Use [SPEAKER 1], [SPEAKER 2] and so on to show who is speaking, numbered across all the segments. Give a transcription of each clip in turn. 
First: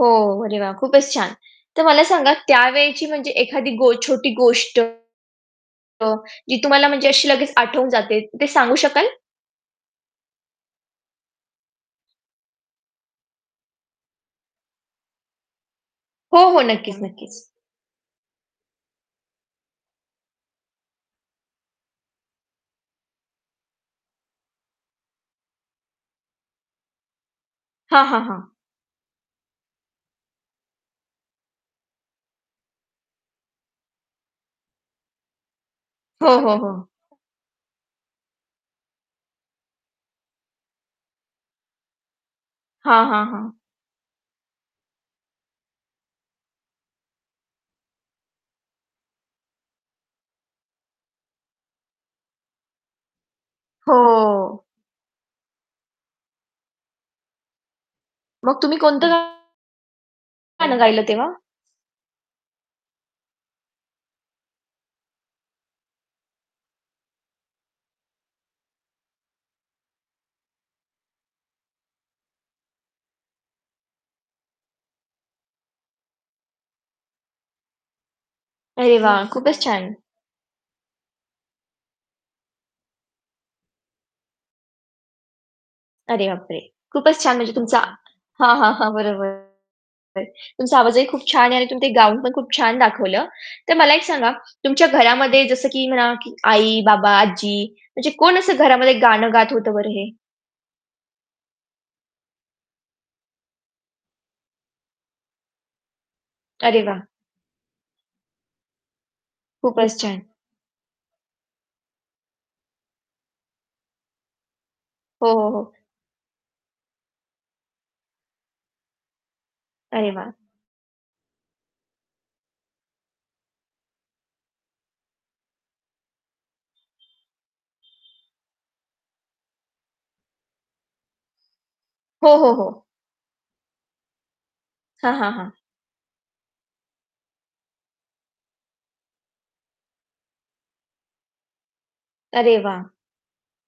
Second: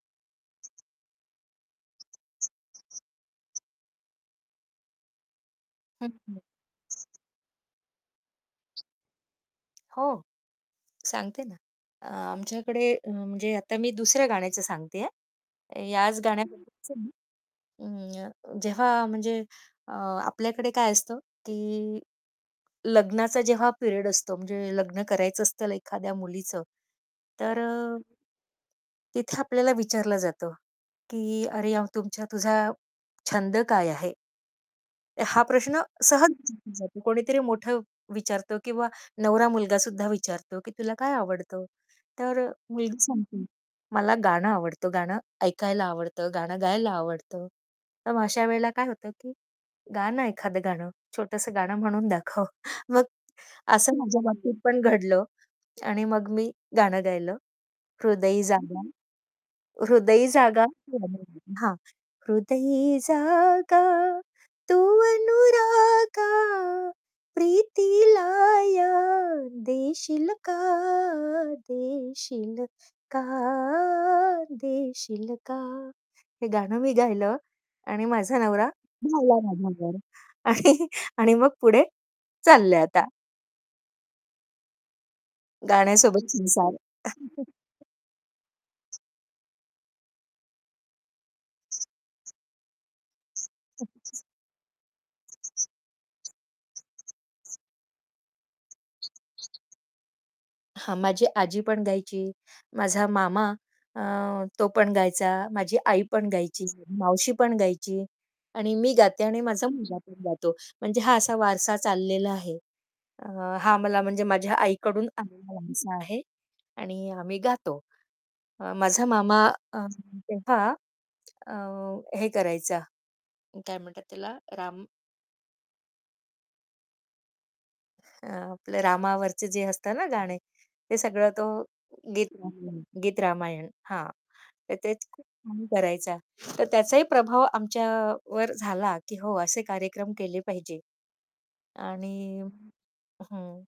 [SPEAKER 1] हो, अरे, वाह! खूपच छान. तर मला सांगा, त्यावेळची म्हणजे एखादी गो छोटी गोष्ट अ, जी तुम्हाला
[SPEAKER 2] [unintelligible]
[SPEAKER 1] म्हणजे अशी लगेच आठवून जाते. ते सांगू शकाल?
[SPEAKER 2] हो, सांगते ना. अ, आमच्याकडे म्हणजे आता मी दुसऱ्या गाण्याचं सांगते आहे, याच
[SPEAKER 1] हो, हो.
[SPEAKER 2] गाण्याबद्दलचं
[SPEAKER 1] नक्कीच,
[SPEAKER 2] नाही.
[SPEAKER 1] नक्कीच.
[SPEAKER 2] अं, जेव्हा म्हणजे अ, आपल्याकडे काय असतं, की लग्नाचा जेव्हा पिरियड असतो म्हणजे लग्न करायचं असतं एखाद्या मुलीचं तर अ,
[SPEAKER 1] हां, हां, हां.
[SPEAKER 2] तिथे आपल्याला विचारलं जातं, की "अरे, अ, तुमचा तुझा छंद काय आहे?" हा प्रश्न
[SPEAKER 1] हो,
[SPEAKER 2] सहज
[SPEAKER 1] हो, हो.
[SPEAKER 2] विचारला जातो. कोणीतरी मोठं विचारतो किंवा नवरा मुलगासुद्धा विचारतो, की "तुला काय आवडतं?" तर अ, मुलगी
[SPEAKER 1] हां, हां,
[SPEAKER 2] सांगते,
[SPEAKER 1] हां.
[SPEAKER 2] "मला गाणं आवडतं, गाणं ऐकायला आवडतं, गाणं गायला आवडतं." तर मग अशा वेळेला काय होतं, की "गा ना एखादं गाणं, छोटंसं गाणं म्हणून दाखव." मग असं माझ्या बाबतीत
[SPEAKER 1] हो.
[SPEAKER 2] पण घडलं. आणि मग मी गाणं गायलं, हृदयी
[SPEAKER 1] मग तुम्ही
[SPEAKER 2] जागा,
[SPEAKER 1] कोणतं गाणं गायलं तेव्हा?
[SPEAKER 2] तू अनुरागा, प्रीतीला या देशील का, देशील का, देशील का. आणि माझा नवरा
[SPEAKER 1] अरे, वाह!
[SPEAKER 2] भाळला
[SPEAKER 1] खूपच छान.
[SPEAKER 2] माझ्यावर आणि आणि मग पुढे चाललंय आता
[SPEAKER 1] अरे,
[SPEAKER 2] गाण्यासोबत
[SPEAKER 1] बापरे!
[SPEAKER 2] संसार.
[SPEAKER 1] खूपच छान! म्हणजे तुमचा हां, हां, हां. बरोबर. तुमचा आवाजही खूप छान आहे आणि तुम्ही ते गाऊन पण खूप छान दाखवलं. तर
[SPEAKER 2] हं.
[SPEAKER 1] मला एक सांगा तुमच्या घरामध्ये जसं की म्हणा आई-बाबा, आजी म्हणजे कोण असं घरामध्ये गाणं गात होतं बरं हे?
[SPEAKER 2] हां, माझी आजी पण गायची, माझा मामा अ, तो पण गायचा, माझी आई पण गायची,
[SPEAKER 1] अरे वाह!
[SPEAKER 2] मावशी पण गायची आणि मी गाते आणि माझा
[SPEAKER 1] खूपच
[SPEAKER 2] मुलगा पण
[SPEAKER 1] छान.
[SPEAKER 2] गातो म्हणजे हा असा वारसा चाललेला आहे. अ, हां, मला म्हणजे माझ्या आईकडून
[SPEAKER 1] हो, हो,
[SPEAKER 2] आलेला
[SPEAKER 1] हो.
[SPEAKER 2] वारसा आहे आणि आम्ही गातो. अ, माझा मामा अ,
[SPEAKER 1] अरे वाह!
[SPEAKER 2] तेव्हा अ, हे करायचा, काय म्हणतात त्याला? राम अ, आपलं रामावरचे जे असतं ना गाणे हे सगळं तो गीत
[SPEAKER 1] हो, हो, हो.
[SPEAKER 2] गीत-रामायण. हां, तर तेच
[SPEAKER 1] हां,
[SPEAKER 2] खूप
[SPEAKER 1] हां, हां.
[SPEAKER 2] छान करायचा. तर त्याचाही प्रभाव आमच्यावर झाला, की हो असे कार्यक्रम केले पाहिजे आणि
[SPEAKER 1] अरे, वाह!
[SPEAKER 2] हं,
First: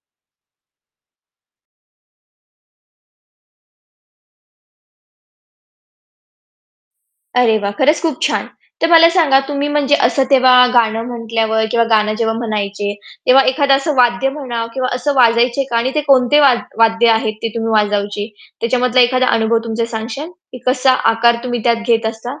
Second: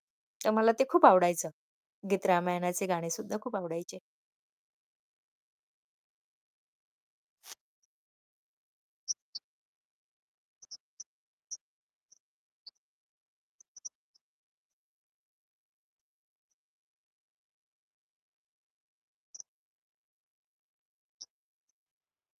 [SPEAKER 2] तर मला ते खूप आवडायचं गीत-रामायणाचे गाणे सुद्धा खूप आवडायचे.
[SPEAKER 1] अरे, वाह! खरंच खूप छान. तर मला सांगा, तुम्ही म्हणजे असं तेव्हा गाणं म्हटल्यावर किंवा गाणं जेव्हा म्हणायचे, तेव्हा एखादं असं वाद्य म्हणा किंवा असं वाजवायचे का? आणि ते कोणते वा वाद्य आहेत ते तुम्ही वाजवायचे त्याच्यामधला एखादा अनुभव तुमचा सांगाल, की कसा आकार तुम्ही त्यात घेत असता?